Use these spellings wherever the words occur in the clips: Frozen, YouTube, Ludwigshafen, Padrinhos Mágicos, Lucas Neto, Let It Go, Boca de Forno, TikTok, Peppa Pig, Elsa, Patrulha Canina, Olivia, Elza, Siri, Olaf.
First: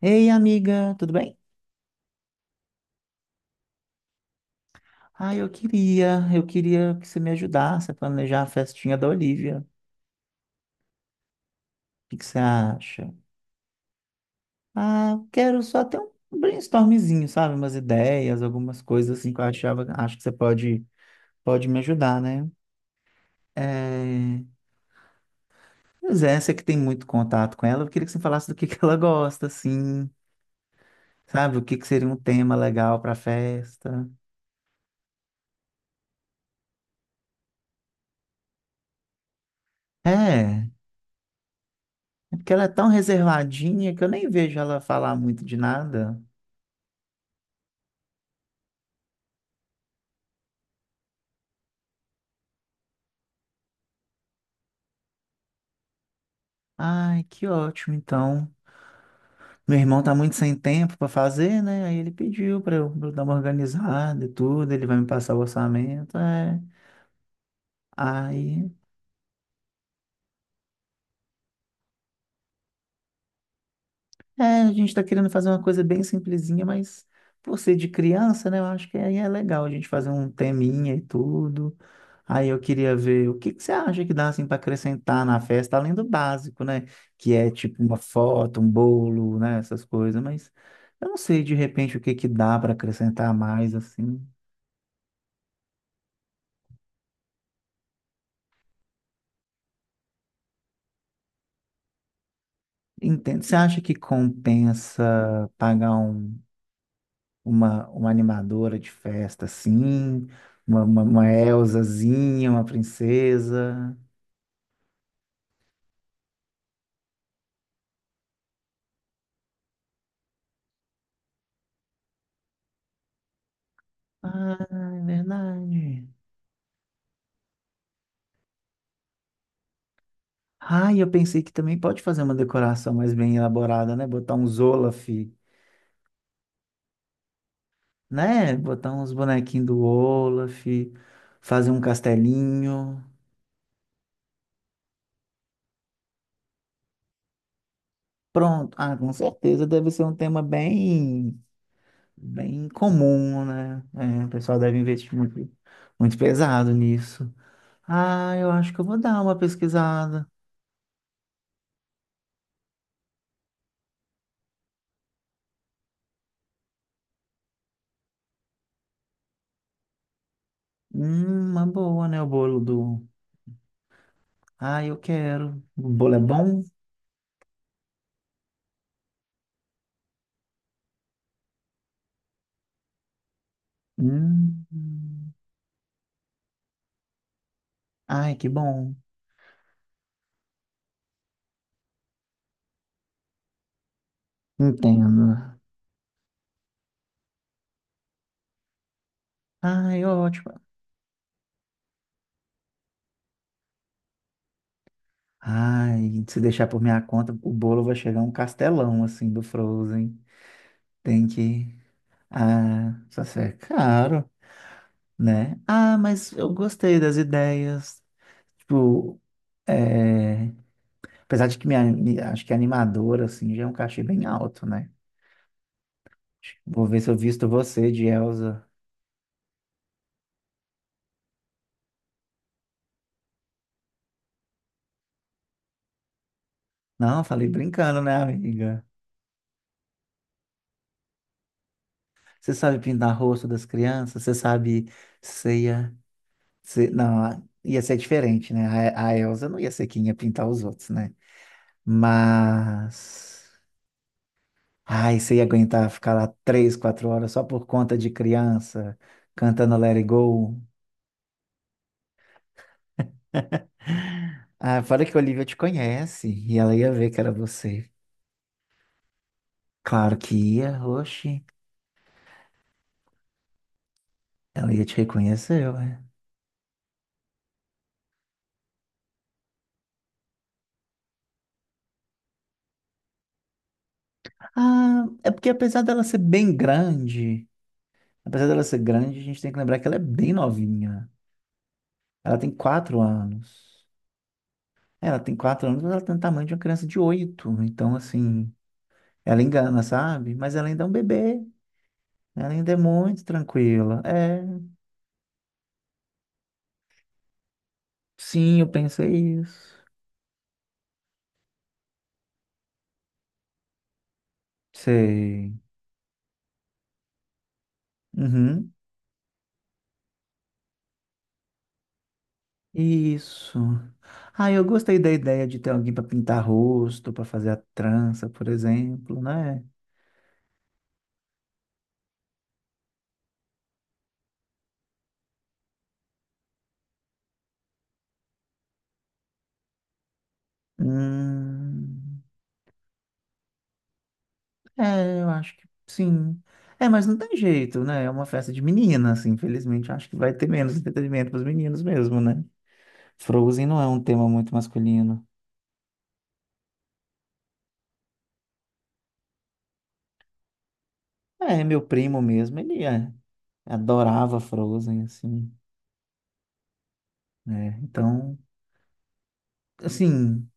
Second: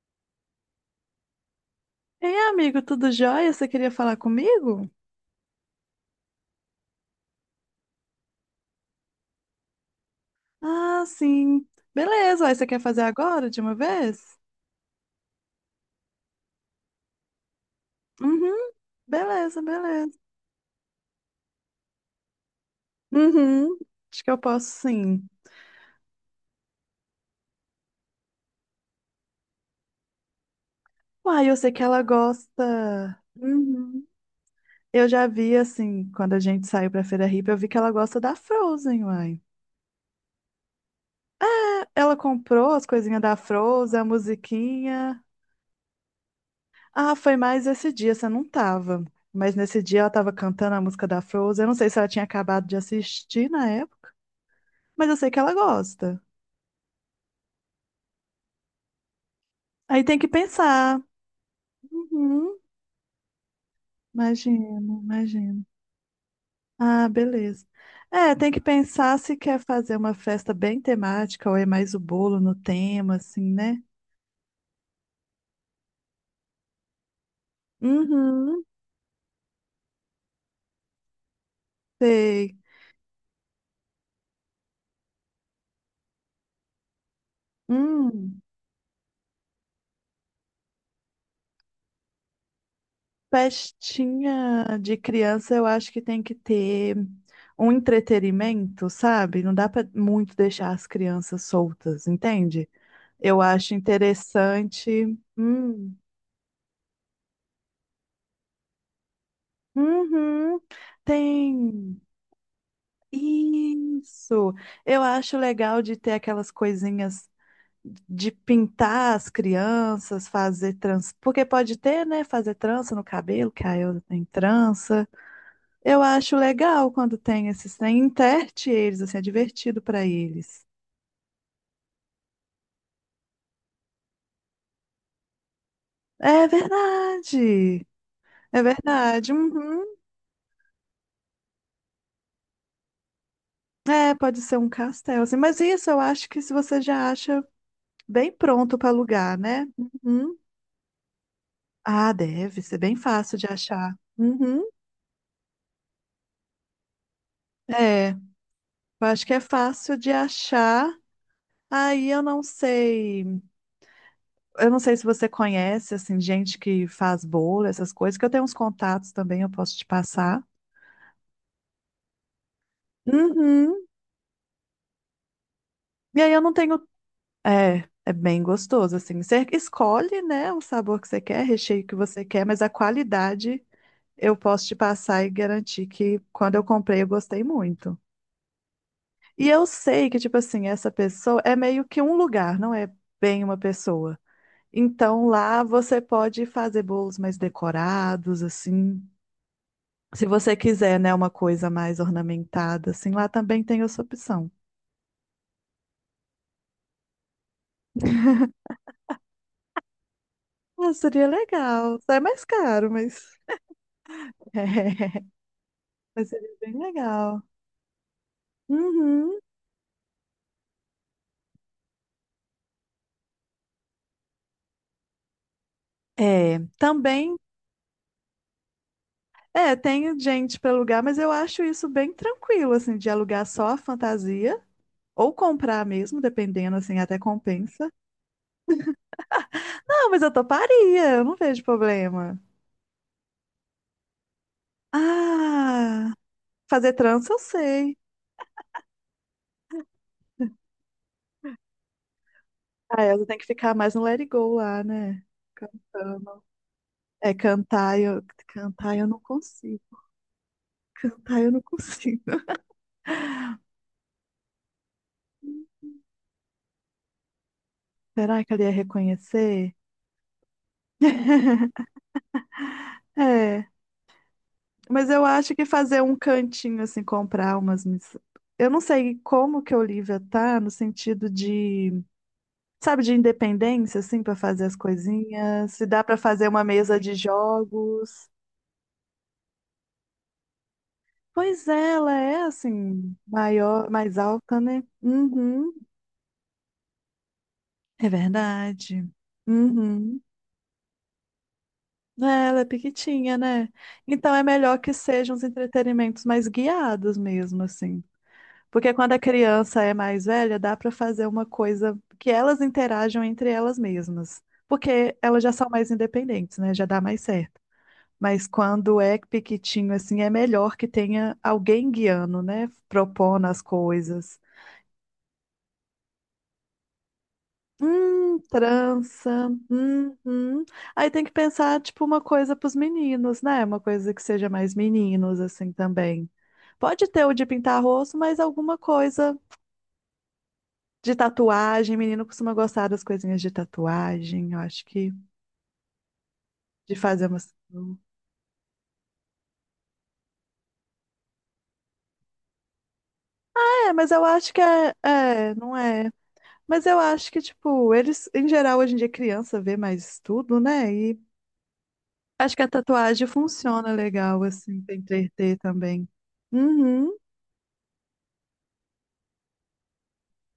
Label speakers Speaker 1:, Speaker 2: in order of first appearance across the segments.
Speaker 1: Ei, amiga, tudo bem?
Speaker 2: Ei, amigo, tudo jóia? Você queria falar comigo?
Speaker 1: Ah, eu queria que você me ajudasse a planejar a festinha da Olivia. O
Speaker 2: Ah, sim.
Speaker 1: que que você
Speaker 2: Beleza, aí você quer fazer
Speaker 1: acha?
Speaker 2: agora de uma vez?
Speaker 1: Ah, quero só ter um brainstormzinho, sabe? Umas ideias,
Speaker 2: Uhum,
Speaker 1: algumas coisas assim que eu
Speaker 2: beleza,
Speaker 1: achava, acho
Speaker 2: beleza.
Speaker 1: que você pode me ajudar, né?
Speaker 2: Uhum, acho que eu
Speaker 1: É...
Speaker 2: posso sim.
Speaker 1: Pois é, você que tem muito contato com ela, eu queria que você falasse do que ela gosta, assim,
Speaker 2: Uai,
Speaker 1: sabe?
Speaker 2: eu
Speaker 1: O
Speaker 2: sei
Speaker 1: que
Speaker 2: que
Speaker 1: que
Speaker 2: ela
Speaker 1: seria um tema legal para
Speaker 2: gosta. Uhum.
Speaker 1: festa.
Speaker 2: Eu já vi, assim, quando a gente saiu pra Feira Hippie, eu vi que ela gosta da Frozen, uai.
Speaker 1: É,
Speaker 2: Ela
Speaker 1: é, porque ela é
Speaker 2: comprou as
Speaker 1: tão
Speaker 2: coisinhas da
Speaker 1: reservadinha
Speaker 2: Frozen,
Speaker 1: que
Speaker 2: a
Speaker 1: eu nem vejo ela falar
Speaker 2: musiquinha.
Speaker 1: muito de nada.
Speaker 2: Ah, foi mais esse dia, você não tava. Mas nesse dia ela tava cantando a música da Frozen. Eu não sei se ela tinha acabado de assistir na época. Mas eu sei que ela gosta.
Speaker 1: Ai, que ótimo, então. Meu irmão
Speaker 2: Aí
Speaker 1: tá
Speaker 2: tem que
Speaker 1: muito sem tempo
Speaker 2: pensar.
Speaker 1: para fazer, né? Aí ele
Speaker 2: Uhum,
Speaker 1: pediu pra eu dar uma organizada e tudo, ele
Speaker 2: imagino,
Speaker 1: vai me passar o
Speaker 2: imagino.
Speaker 1: orçamento, é.
Speaker 2: Ah, beleza. É, tem que
Speaker 1: Aí
Speaker 2: pensar se quer fazer uma festa bem temática ou é mais o bolo no tema, assim, né?
Speaker 1: é, a gente está querendo fazer uma coisa bem simplesinha, mas por ser de criança, né? Eu
Speaker 2: Uhum,
Speaker 1: acho que aí é legal a gente fazer um teminha e tudo. Aí eu
Speaker 2: sei.
Speaker 1: queria ver o que que você acha que dá assim para acrescentar na festa, além do básico, né? Que é tipo uma
Speaker 2: Hum,
Speaker 1: foto, um bolo, né? Essas coisas, mas eu não sei de repente o que que dá para acrescentar mais assim.
Speaker 2: festinha de criança eu acho que tem que ter um entretenimento, sabe? Não dá pra muito deixar as crianças soltas, entende? Eu
Speaker 1: Entende? Você
Speaker 2: acho
Speaker 1: acha que
Speaker 2: interessante.
Speaker 1: compensa pagar
Speaker 2: Hum.
Speaker 1: uma animadora de festa, assim,
Speaker 2: Uhum,
Speaker 1: uma
Speaker 2: tem.
Speaker 1: Elsazinha, uma princesa.
Speaker 2: Isso. Eu acho legal de ter aquelas coisinhas de pintar as crianças, fazer trança. Porque pode ter, né? Fazer trança no cabelo, que a Elza tem
Speaker 1: Ah, é
Speaker 2: trança. Eu
Speaker 1: verdade.
Speaker 2: acho legal quando tem esses trem, enterte eles, assim, é divertido para eles.
Speaker 1: Ah, e eu pensei que também pode fazer uma decoração mais bem elaborada, né? Botar uns Olaf,
Speaker 2: É verdade.
Speaker 1: né?
Speaker 2: É
Speaker 1: Botar uns
Speaker 2: verdade.
Speaker 1: bonequinhos do
Speaker 2: Uhum.
Speaker 1: Olaf, fazer um castelinho.
Speaker 2: É, pode ser um castelo, assim. Mas isso eu acho que se você já acha bem
Speaker 1: Pronto.
Speaker 2: pronto para
Speaker 1: Ah, com
Speaker 2: alugar, né?
Speaker 1: certeza deve ser um
Speaker 2: Uhum.
Speaker 1: tema bem,
Speaker 2: Ah, deve
Speaker 1: bem
Speaker 2: ser bem fácil
Speaker 1: comum,
Speaker 2: de
Speaker 1: né?
Speaker 2: achar.
Speaker 1: É, o pessoal
Speaker 2: Uhum.
Speaker 1: deve investir muito, muito pesado nisso.
Speaker 2: É,
Speaker 1: Ah, eu acho que eu vou
Speaker 2: eu
Speaker 1: dar
Speaker 2: acho que
Speaker 1: uma
Speaker 2: é fácil de
Speaker 1: pesquisada.
Speaker 2: achar. Aí eu não sei se você conhece assim gente que faz bolo, essas coisas, que eu tenho uns contatos também, eu posso te passar.
Speaker 1: Uma boa, né? O bolo do.
Speaker 2: Uhum.
Speaker 1: Ah, eu quero. O bolo é
Speaker 2: E aí eu não
Speaker 1: bom?
Speaker 2: tenho, é bem gostoso assim. Você escolhe, né, o sabor que você quer, recheio que você quer, mas a qualidade eu
Speaker 1: Hum.
Speaker 2: posso te passar e garantir que quando eu comprei eu gostei muito.
Speaker 1: Ai, que bom.
Speaker 2: E eu sei que, tipo assim, essa pessoa é meio que um lugar, não é bem uma pessoa. Então
Speaker 1: Entendo.
Speaker 2: lá você pode fazer bolos mais decorados, assim.
Speaker 1: Ai,
Speaker 2: Se você
Speaker 1: ótimo.
Speaker 2: quiser, né, uma coisa mais ornamentada, assim, lá também tem essa opção.
Speaker 1: Ai, se deixar por minha conta, o bolo vai chegar um castelão, assim, do Frozen.
Speaker 2: Ah, seria
Speaker 1: Tem que.
Speaker 2: legal. É mais caro,
Speaker 1: Ah, só
Speaker 2: mas.
Speaker 1: se é caro,
Speaker 2: É,
Speaker 1: né? Ah,
Speaker 2: mas
Speaker 1: mas eu
Speaker 2: seria bem
Speaker 1: gostei das
Speaker 2: legal.
Speaker 1: ideias. Tipo,
Speaker 2: Uhum.
Speaker 1: é... apesar de que minha, acho que a animadora, assim, já é um cachê bem alto, né?
Speaker 2: É,
Speaker 1: Vou ver se eu
Speaker 2: também.
Speaker 1: visto você de Elsa.
Speaker 2: É, tem gente para alugar, mas eu acho isso bem tranquilo, assim, de alugar só a fantasia ou comprar mesmo, dependendo, assim, até
Speaker 1: Não, falei
Speaker 2: compensa.
Speaker 1: brincando, né, amiga?
Speaker 2: Não, mas eu toparia, eu não vejo problema.
Speaker 1: Você sabe pintar rosto das crianças? Você ia.
Speaker 2: Ah, fazer
Speaker 1: Não,
Speaker 2: trança eu
Speaker 1: ia
Speaker 2: sei.
Speaker 1: ser diferente, né? A Elsa não ia ser quem ia pintar os outros, né?
Speaker 2: Ah, eu
Speaker 1: Mas.
Speaker 2: tenho que ficar mais no Let It Go lá,
Speaker 1: Ai,
Speaker 2: né?
Speaker 1: você ia aguentar ficar lá
Speaker 2: Cantando.
Speaker 1: 3, 4 horas
Speaker 2: É,
Speaker 1: só por conta de
Speaker 2: cantar
Speaker 1: criança,
Speaker 2: eu não
Speaker 1: cantando
Speaker 2: consigo.
Speaker 1: Let It Go.
Speaker 2: Cantar eu não consigo.
Speaker 1: Ah, fora que a Olivia te conhece e ela ia ver que era você.
Speaker 2: Será que ela ia reconhecer?
Speaker 1: Claro que ia, oxe.
Speaker 2: É,
Speaker 1: Ela ia te
Speaker 2: mas eu acho que
Speaker 1: reconhecer.
Speaker 2: fazer um cantinho assim, comprar umas. Mis- Eu não sei como que a Olivia tá no sentido de, sabe, de independência assim para fazer as
Speaker 1: Ah, é porque
Speaker 2: coisinhas, se dá para fazer uma mesa de jogos.
Speaker 1: apesar dela ser grande, a gente tem que lembrar que ela é bem novinha.
Speaker 2: Pois é, ela
Speaker 1: Ela
Speaker 2: é
Speaker 1: tem quatro
Speaker 2: assim,
Speaker 1: anos.
Speaker 2: maior, mais alta, né?
Speaker 1: É, ela tem quatro
Speaker 2: Uhum,
Speaker 1: anos, mas ela tem o tamanho de uma criança de 8. Então,
Speaker 2: é
Speaker 1: assim,
Speaker 2: verdade.
Speaker 1: ela engana,
Speaker 2: Uhum.
Speaker 1: sabe? Mas ela ainda é um bebê.
Speaker 2: É,
Speaker 1: Né? Ela
Speaker 2: ela é
Speaker 1: ainda é muito
Speaker 2: pequitinha, né?
Speaker 1: tranquila.
Speaker 2: Então
Speaker 1: É,
Speaker 2: é melhor que sejam os entretenimentos mais guiados mesmo, assim.
Speaker 1: sim, eu
Speaker 2: Porque quando
Speaker 1: pensei
Speaker 2: a
Speaker 1: isso.
Speaker 2: criança é mais velha, dá pra fazer uma coisa que elas interajam entre elas mesmas. Porque elas já
Speaker 1: Sei.
Speaker 2: são mais independentes, né? Já dá mais certo. Mas
Speaker 1: Uhum.
Speaker 2: quando é pequitinho, assim, é melhor que tenha alguém guiando, né? Propondo
Speaker 1: Isso.
Speaker 2: as coisas.
Speaker 1: Ah, eu gostei da ideia de ter alguém para pintar rosto, para fazer a trança, por exemplo,
Speaker 2: Trança.
Speaker 1: né?
Speaker 2: Uhum. Aí tem que pensar, tipo, uma coisa para os meninos, né? Uma coisa que seja mais meninos, assim, também. Pode ter o de pintar rosto, mas alguma coisa de tatuagem.
Speaker 1: Hum.
Speaker 2: Menino costuma gostar das coisinhas de tatuagem. Eu acho que
Speaker 1: É, eu acho que sim. É,
Speaker 2: de
Speaker 1: mas não
Speaker 2: fazer
Speaker 1: tem
Speaker 2: umas.
Speaker 1: jeito, né? É uma festa de meninas, assim, infelizmente. Acho que vai ter menos entretenimento para os meninos mesmo, né? Frozen não é
Speaker 2: É,
Speaker 1: um
Speaker 2: mas eu
Speaker 1: tema
Speaker 2: acho
Speaker 1: muito
Speaker 2: que
Speaker 1: masculino.
Speaker 2: não é. Mas eu acho que, tipo, eles, em geral, hoje em dia, criança vê mais tudo, né? E
Speaker 1: É, meu primo
Speaker 2: acho
Speaker 1: mesmo,
Speaker 2: que a tatuagem funciona
Speaker 1: adorava
Speaker 2: legal, assim, pra
Speaker 1: Frozen, assim,
Speaker 2: entreter também. Uhum.
Speaker 1: né? Então, assim,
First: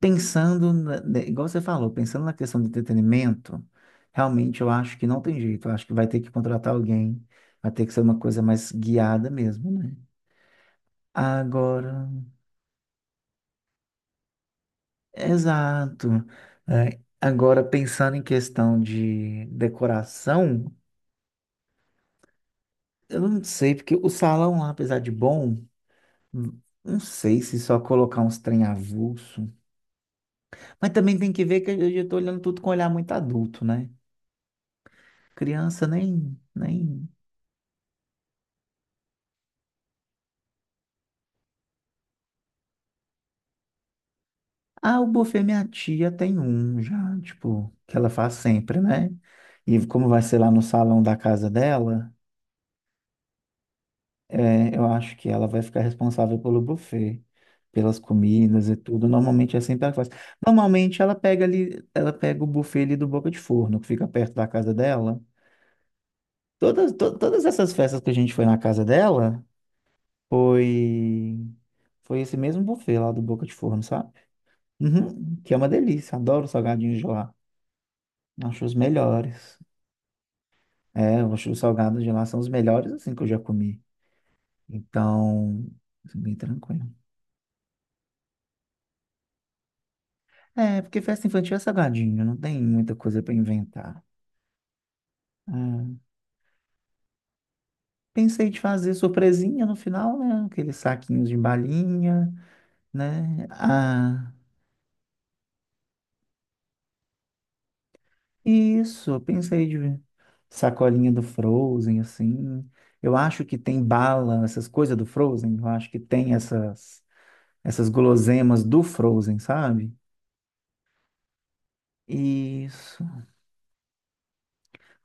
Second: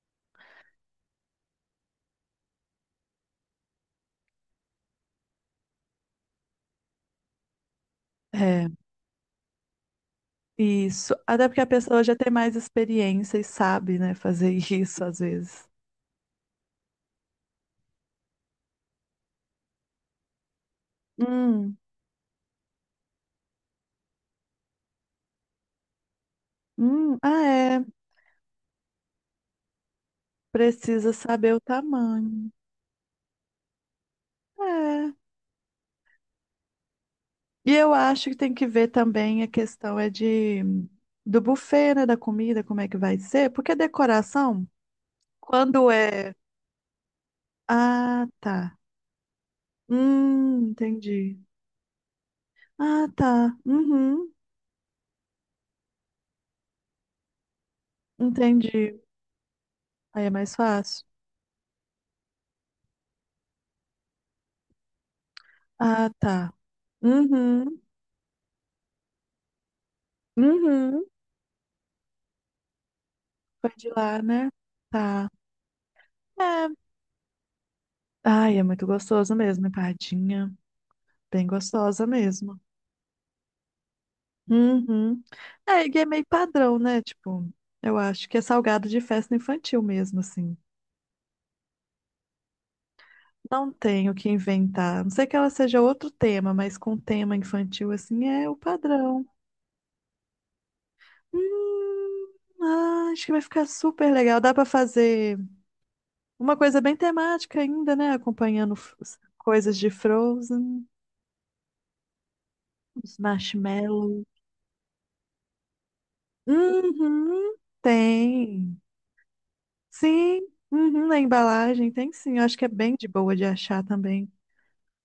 Speaker 1: pensando, né, igual você falou, pensando na questão do entretenimento, realmente eu acho que não tem jeito. Eu acho que vai ter que contratar alguém, vai ter que ser uma coisa
Speaker 2: É,
Speaker 1: mais guiada mesmo, né?
Speaker 2: isso. Até porque a
Speaker 1: Agora.
Speaker 2: pessoa já tem mais experiência e sabe, né, fazer isso às vezes.
Speaker 1: Exato. É, agora, pensando em questão de decoração,
Speaker 2: Hum,
Speaker 1: eu não sei, porque o salão lá, apesar de bom, não sei se
Speaker 2: ah,
Speaker 1: só
Speaker 2: é.
Speaker 1: colocar uns trem avulso. Mas
Speaker 2: Precisa
Speaker 1: também tem que
Speaker 2: saber
Speaker 1: ver
Speaker 2: o
Speaker 1: que eu já tô olhando
Speaker 2: tamanho.
Speaker 1: tudo com um olhar muito adulto, né?
Speaker 2: É.
Speaker 1: Criança nem...
Speaker 2: E eu acho que tem que ver também a questão é de do buffet, né, da comida, como é que vai ser? Porque decoração,
Speaker 1: Ah, o buffet minha
Speaker 2: quando
Speaker 1: tia
Speaker 2: é.
Speaker 1: tem um já, tipo, que ela
Speaker 2: Ah,
Speaker 1: faz
Speaker 2: tá.
Speaker 1: sempre, né? E como vai ser lá no salão da
Speaker 2: Entendi.
Speaker 1: casa dela...
Speaker 2: Ah, tá. Uhum,
Speaker 1: É, eu acho que ela vai ficar responsável pelo buffet, pelas comidas e
Speaker 2: entendi.
Speaker 1: tudo. Normalmente é sempre ela faz.
Speaker 2: Aí é mais
Speaker 1: Normalmente
Speaker 2: fácil.
Speaker 1: ela pega ali, ela pega o buffet ali do Boca de Forno, que fica perto da casa dela.
Speaker 2: Ah, tá.
Speaker 1: Todas essas
Speaker 2: Uhum,
Speaker 1: festas que a gente foi na casa dela,
Speaker 2: uhum.
Speaker 1: foi foi esse mesmo buffet lá do Boca de
Speaker 2: Foi
Speaker 1: Forno,
Speaker 2: de
Speaker 1: sabe?
Speaker 2: lá, né? Tá.
Speaker 1: Uhum, que é uma delícia, adoro os
Speaker 2: É.
Speaker 1: salgadinhos de lá.
Speaker 2: Ai, é
Speaker 1: Acho os
Speaker 2: muito gostoso
Speaker 1: melhores.
Speaker 2: mesmo, empadinha.
Speaker 1: É, eu
Speaker 2: Bem
Speaker 1: acho os salgados
Speaker 2: gostosa
Speaker 1: de lá são os
Speaker 2: mesmo.
Speaker 1: melhores assim que eu já comi.
Speaker 2: Uhum.
Speaker 1: Então,
Speaker 2: É, e é
Speaker 1: assim,
Speaker 2: meio
Speaker 1: bem
Speaker 2: padrão,
Speaker 1: tranquilo.
Speaker 2: né? Tipo, eu acho que é salgado de festa infantil mesmo, assim.
Speaker 1: É, porque festa infantil é salgadinho, não tem muita coisa para
Speaker 2: Não
Speaker 1: inventar.
Speaker 2: tem o que inventar. A Não sei que ela seja
Speaker 1: É,
Speaker 2: outro tema, mas com tema infantil, assim,
Speaker 1: pensei
Speaker 2: é o
Speaker 1: de fazer
Speaker 2: padrão.
Speaker 1: surpresinha no final, né? Aqueles saquinhos de balinha,
Speaker 2: Hum, ah, acho que vai
Speaker 1: né?
Speaker 2: ficar super
Speaker 1: Ah,
Speaker 2: legal. Dá pra fazer uma coisa bem temática ainda, né? Acompanhando f-
Speaker 1: isso, eu pensei
Speaker 2: coisas de
Speaker 1: de
Speaker 2: Frozen,
Speaker 1: sacolinha do Frozen, assim. Eu
Speaker 2: os
Speaker 1: acho que tem
Speaker 2: marshmallows.
Speaker 1: bala, essas coisas do Frozen, eu acho que tem essas,
Speaker 2: Uhum,
Speaker 1: essas guloseimas
Speaker 2: tem.
Speaker 1: do Frozen, sabe?
Speaker 2: Sim, uhum, na embalagem tem sim. Eu acho que é bem
Speaker 1: Isso,
Speaker 2: de boa de achar também.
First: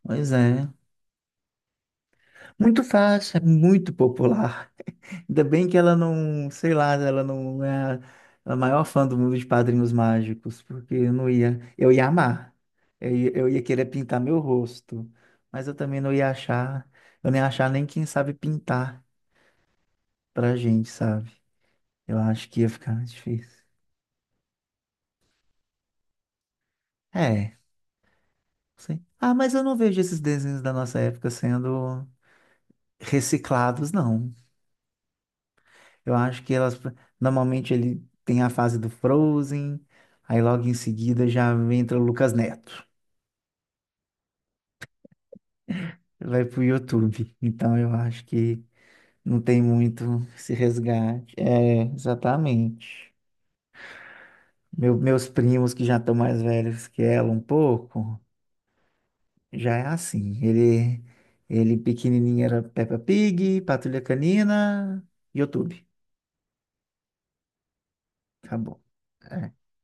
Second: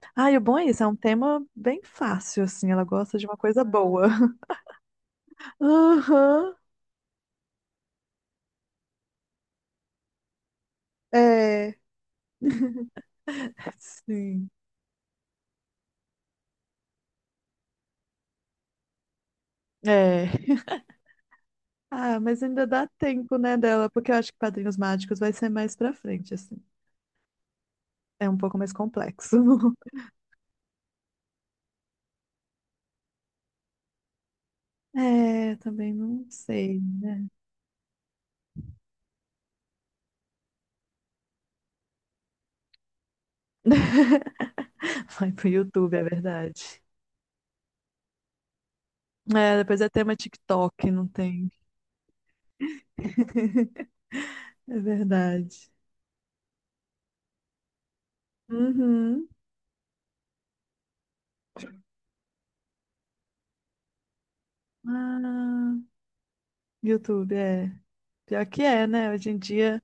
Speaker 1: pois
Speaker 2: Ah, e o bom é
Speaker 1: é.
Speaker 2: isso, é um tema bem fácil, assim.
Speaker 1: Muito
Speaker 2: Ela gosta de
Speaker 1: fácil,
Speaker 2: uma
Speaker 1: é
Speaker 2: coisa
Speaker 1: muito
Speaker 2: boa.
Speaker 1: popular. Ainda bem que ela não,
Speaker 2: Aham,
Speaker 1: sei lá, ela não é a maior fã do mundo de Padrinhos Mágicos, porque eu não ia,
Speaker 2: é,
Speaker 1: eu ia amar. Eu ia querer pintar meu
Speaker 2: sim,
Speaker 1: rosto, mas eu nem ia achar nem quem sabe pintar
Speaker 2: é.
Speaker 1: pra gente, sabe? Eu
Speaker 2: Ah, mas
Speaker 1: acho que
Speaker 2: ainda
Speaker 1: ia
Speaker 2: dá
Speaker 1: ficar mais
Speaker 2: tempo, né,
Speaker 1: difícil.
Speaker 2: dela, porque eu acho que Padrinhos Mágicos vai ser mais pra frente, assim.
Speaker 1: É,
Speaker 2: É um pouco mais
Speaker 1: sim. Ah,
Speaker 2: complexo.
Speaker 1: mas eu não vejo esses desenhos da nossa época sendo reciclados, não.
Speaker 2: É, também
Speaker 1: Eu
Speaker 2: não
Speaker 1: acho que
Speaker 2: sei.
Speaker 1: normalmente ele tem a fase do Frozen, aí logo em seguida já entra o Lucas Neto.
Speaker 2: Vai pro YouTube, é
Speaker 1: Vai pro
Speaker 2: verdade.
Speaker 1: YouTube. Então eu acho que não
Speaker 2: É,
Speaker 1: tem
Speaker 2: depois é
Speaker 1: muito
Speaker 2: tema
Speaker 1: esse
Speaker 2: TikTok, não
Speaker 1: resgate.
Speaker 2: tem.
Speaker 1: É, exatamente.
Speaker 2: É
Speaker 1: Meus
Speaker 2: verdade.
Speaker 1: primos que já estão mais velhos que ela um pouco,
Speaker 2: Uhum.
Speaker 1: já é assim. Ele pequenininho era Peppa Pig, Patrulha Canina,
Speaker 2: Ah,
Speaker 1: YouTube.
Speaker 2: YouTube, é. Pior que
Speaker 1: Acabou.
Speaker 2: é, né? Hoje em
Speaker 1: É,
Speaker 2: dia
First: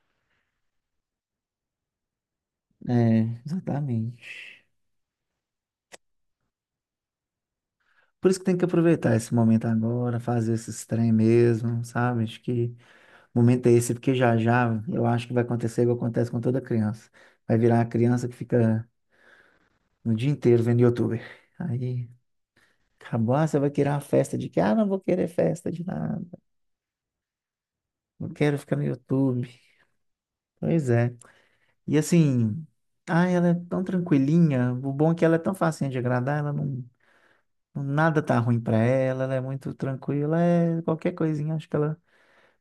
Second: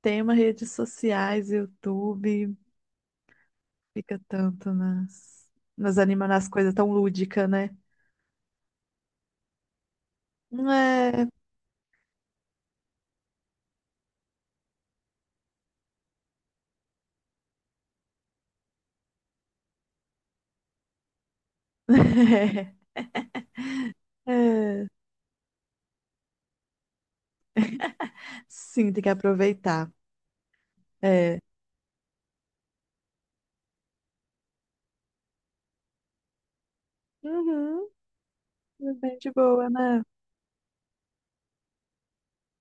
Speaker 2: tem uma redes sociais, YouTube,
Speaker 1: é,
Speaker 2: fica
Speaker 1: exatamente.
Speaker 2: tanto nas, nas anima nas coisas tão lúdica, né?
Speaker 1: Por isso que tem que aproveitar esse momento agora, fazer esses trem
Speaker 2: É.
Speaker 1: mesmo, sabe? Acho que o momento é esse, porque já já eu acho que vai acontecer igual acontece com toda criança. Vai virar a criança que fica no dia inteiro vendo youtuber. Aí acabou, ah, você vai querer uma festa de que? Ah,
Speaker 2: É.
Speaker 1: não vou querer festa de nada. Não quero ficar no
Speaker 2: Sim, tem que
Speaker 1: YouTube.
Speaker 2: aproveitar.
Speaker 1: Pois é.
Speaker 2: É.
Speaker 1: E assim, ah, ela é tão tranquilinha. O bom é que ela é tão facinha de agradar, ela não,
Speaker 2: Uhum.
Speaker 1: nada tá ruim pra
Speaker 2: É Bem
Speaker 1: ela,
Speaker 2: de
Speaker 1: ela é
Speaker 2: boa,
Speaker 1: muito
Speaker 2: né?
Speaker 1: tranquila, é qualquer coisinha, acho que ela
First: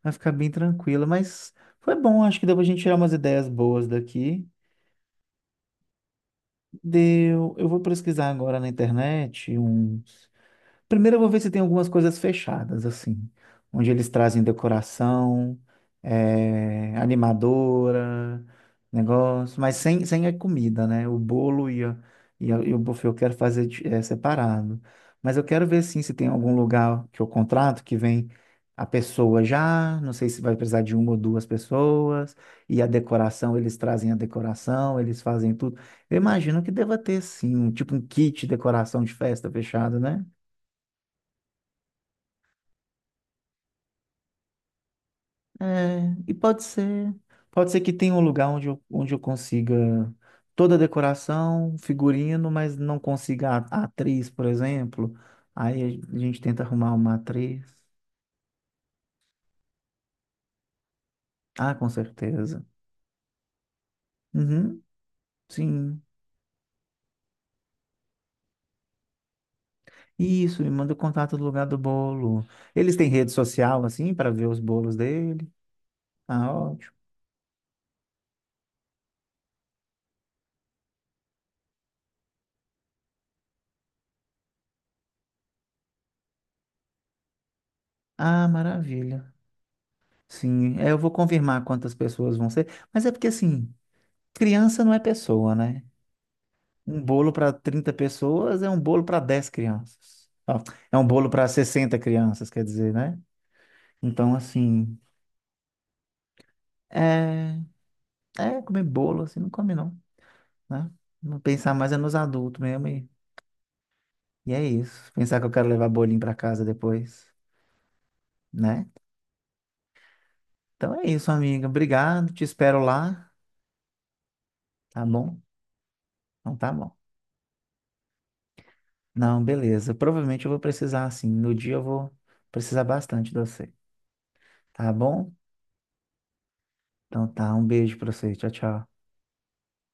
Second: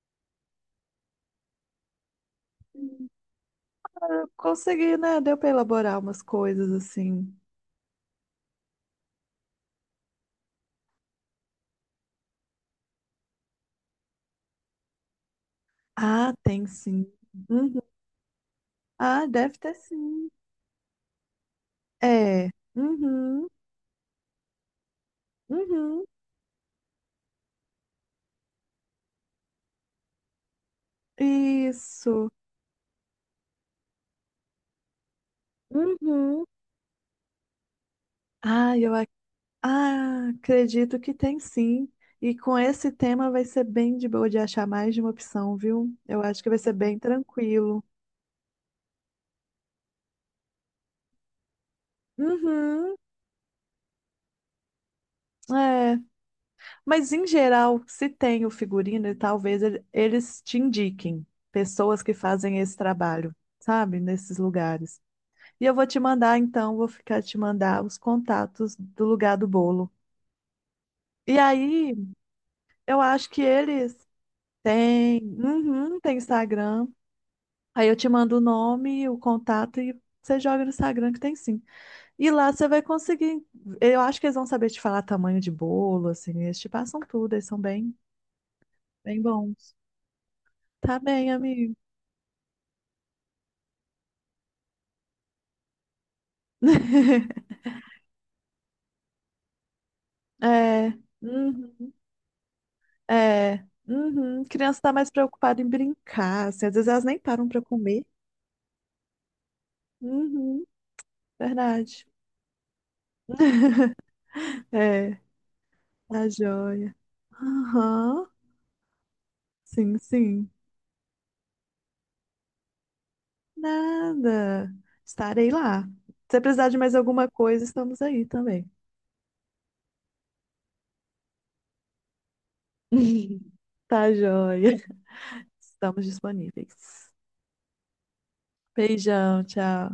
Speaker 1: vai ficar bem tranquila, mas foi bom, acho que deu pra gente tirar umas ideias boas
Speaker 2: Eu
Speaker 1: daqui.
Speaker 2: consegui, né? Deu pra elaborar umas coisas assim.
Speaker 1: Deu. Eu vou pesquisar agora na internet um. Primeiro eu vou ver se tem algumas coisas fechadas, assim, onde eles trazem decoração,
Speaker 2: Ah, tem sim. Uhum.
Speaker 1: animadora,
Speaker 2: Ah, deve
Speaker 1: negócio,
Speaker 2: ter
Speaker 1: mas sem
Speaker 2: sim.
Speaker 1: a comida, né? O bolo e, a-
Speaker 2: É.
Speaker 1: e, a- e o buffet eu quero
Speaker 2: Uhum.
Speaker 1: fazer separado. Mas eu quero ver, sim,
Speaker 2: Uhum.
Speaker 1: se tem algum lugar que eu contrato que vem a pessoa já, não sei se vai precisar de uma ou duas
Speaker 2: Isso.
Speaker 1: pessoas, e a decoração, eles trazem a decoração, eles fazem tudo. Eu
Speaker 2: Uhum.
Speaker 1: imagino que deva ter, sim, um, tipo um kit de
Speaker 2: Ah,
Speaker 1: decoração de festa fechado, né?
Speaker 2: ah, acredito que tem sim. E com esse tema vai ser bem de boa de achar mais de uma opção, viu?
Speaker 1: É,
Speaker 2: Eu
Speaker 1: e
Speaker 2: acho que vai
Speaker 1: pode
Speaker 2: ser bem
Speaker 1: ser, pode ser
Speaker 2: tranquilo.
Speaker 1: que tenha um lugar onde eu consiga toda a decoração, figurino, mas
Speaker 2: Uhum.
Speaker 1: não consiga a atriz, por exemplo.
Speaker 2: É.
Speaker 1: Aí a gente tenta arrumar
Speaker 2: Mas
Speaker 1: uma
Speaker 2: em
Speaker 1: atriz.
Speaker 2: geral, se tem o figurino, talvez ele- eles te indiquem
Speaker 1: Ah, com
Speaker 2: pessoas que fazem
Speaker 1: certeza.
Speaker 2: esse trabalho, sabe? Nesses
Speaker 1: Uhum,
Speaker 2: lugares. E eu vou te
Speaker 1: sim.
Speaker 2: mandar, então, vou ficar te mandar os contatos do lugar do bolo.
Speaker 1: Isso, me manda o contato
Speaker 2: E
Speaker 1: do lugar do
Speaker 2: aí,
Speaker 1: bolo. Eles
Speaker 2: eu
Speaker 1: têm
Speaker 2: acho
Speaker 1: rede
Speaker 2: que
Speaker 1: social,
Speaker 2: eles
Speaker 1: assim, para ver os bolos
Speaker 2: Tem,
Speaker 1: dele.
Speaker 2: uhum, tem
Speaker 1: Ah,
Speaker 2: Instagram.
Speaker 1: ótimo.
Speaker 2: Aí eu te mando o nome, o contato e você joga no Instagram que tem sim. E lá você vai conseguir. Eu acho que eles vão saber te falar tamanho de bolo, assim. Eles te passam tudo, eles são bem,
Speaker 1: Ah,
Speaker 2: bem
Speaker 1: maravilha.
Speaker 2: bons.
Speaker 1: Sim, é, eu
Speaker 2: Tá
Speaker 1: vou
Speaker 2: bem,
Speaker 1: confirmar
Speaker 2: amigo.
Speaker 1: quantas pessoas vão ser, mas é porque, assim, criança não é pessoa, né? Um bolo para 30 pessoas é um bolo para 10 crianças. Ó,
Speaker 2: É,
Speaker 1: é um bolo para
Speaker 2: uhum,
Speaker 1: 60 crianças, quer dizer, né?
Speaker 2: é,
Speaker 1: Então,
Speaker 2: uhum. Criança tá
Speaker 1: assim,
Speaker 2: mais preocupada em brincar, assim. Às vezes elas nem param
Speaker 1: é,
Speaker 2: pra comer.
Speaker 1: é comer bolo, assim, não come não,
Speaker 2: Uhum,
Speaker 1: né? Não, pensar mais é
Speaker 2: verdade.
Speaker 1: nos adultos mesmo e, e é isso.
Speaker 2: É,
Speaker 1: Pensar que eu quero levar bolinho
Speaker 2: tá
Speaker 1: para casa
Speaker 2: joia.
Speaker 1: depois,
Speaker 2: Aham,
Speaker 1: né?
Speaker 2: sim, sim.
Speaker 1: Então é isso, amiga. Obrigado, te espero lá,
Speaker 2: Nada.
Speaker 1: tá bom?
Speaker 2: Estarei lá. Se
Speaker 1: Então
Speaker 2: precisar
Speaker 1: tá
Speaker 2: de
Speaker 1: bom.
Speaker 2: mais alguma coisa, estamos aí também.
Speaker 1: Não, beleza. Provavelmente eu vou precisar, assim, no dia eu vou precisar bastante de você,
Speaker 2: Tá joia.
Speaker 1: tá bom?
Speaker 2: Estamos disponíveis.
Speaker 1: Então tá, um beijo pra você. Tchau, tchau.
Speaker 2: Beijão, tchau.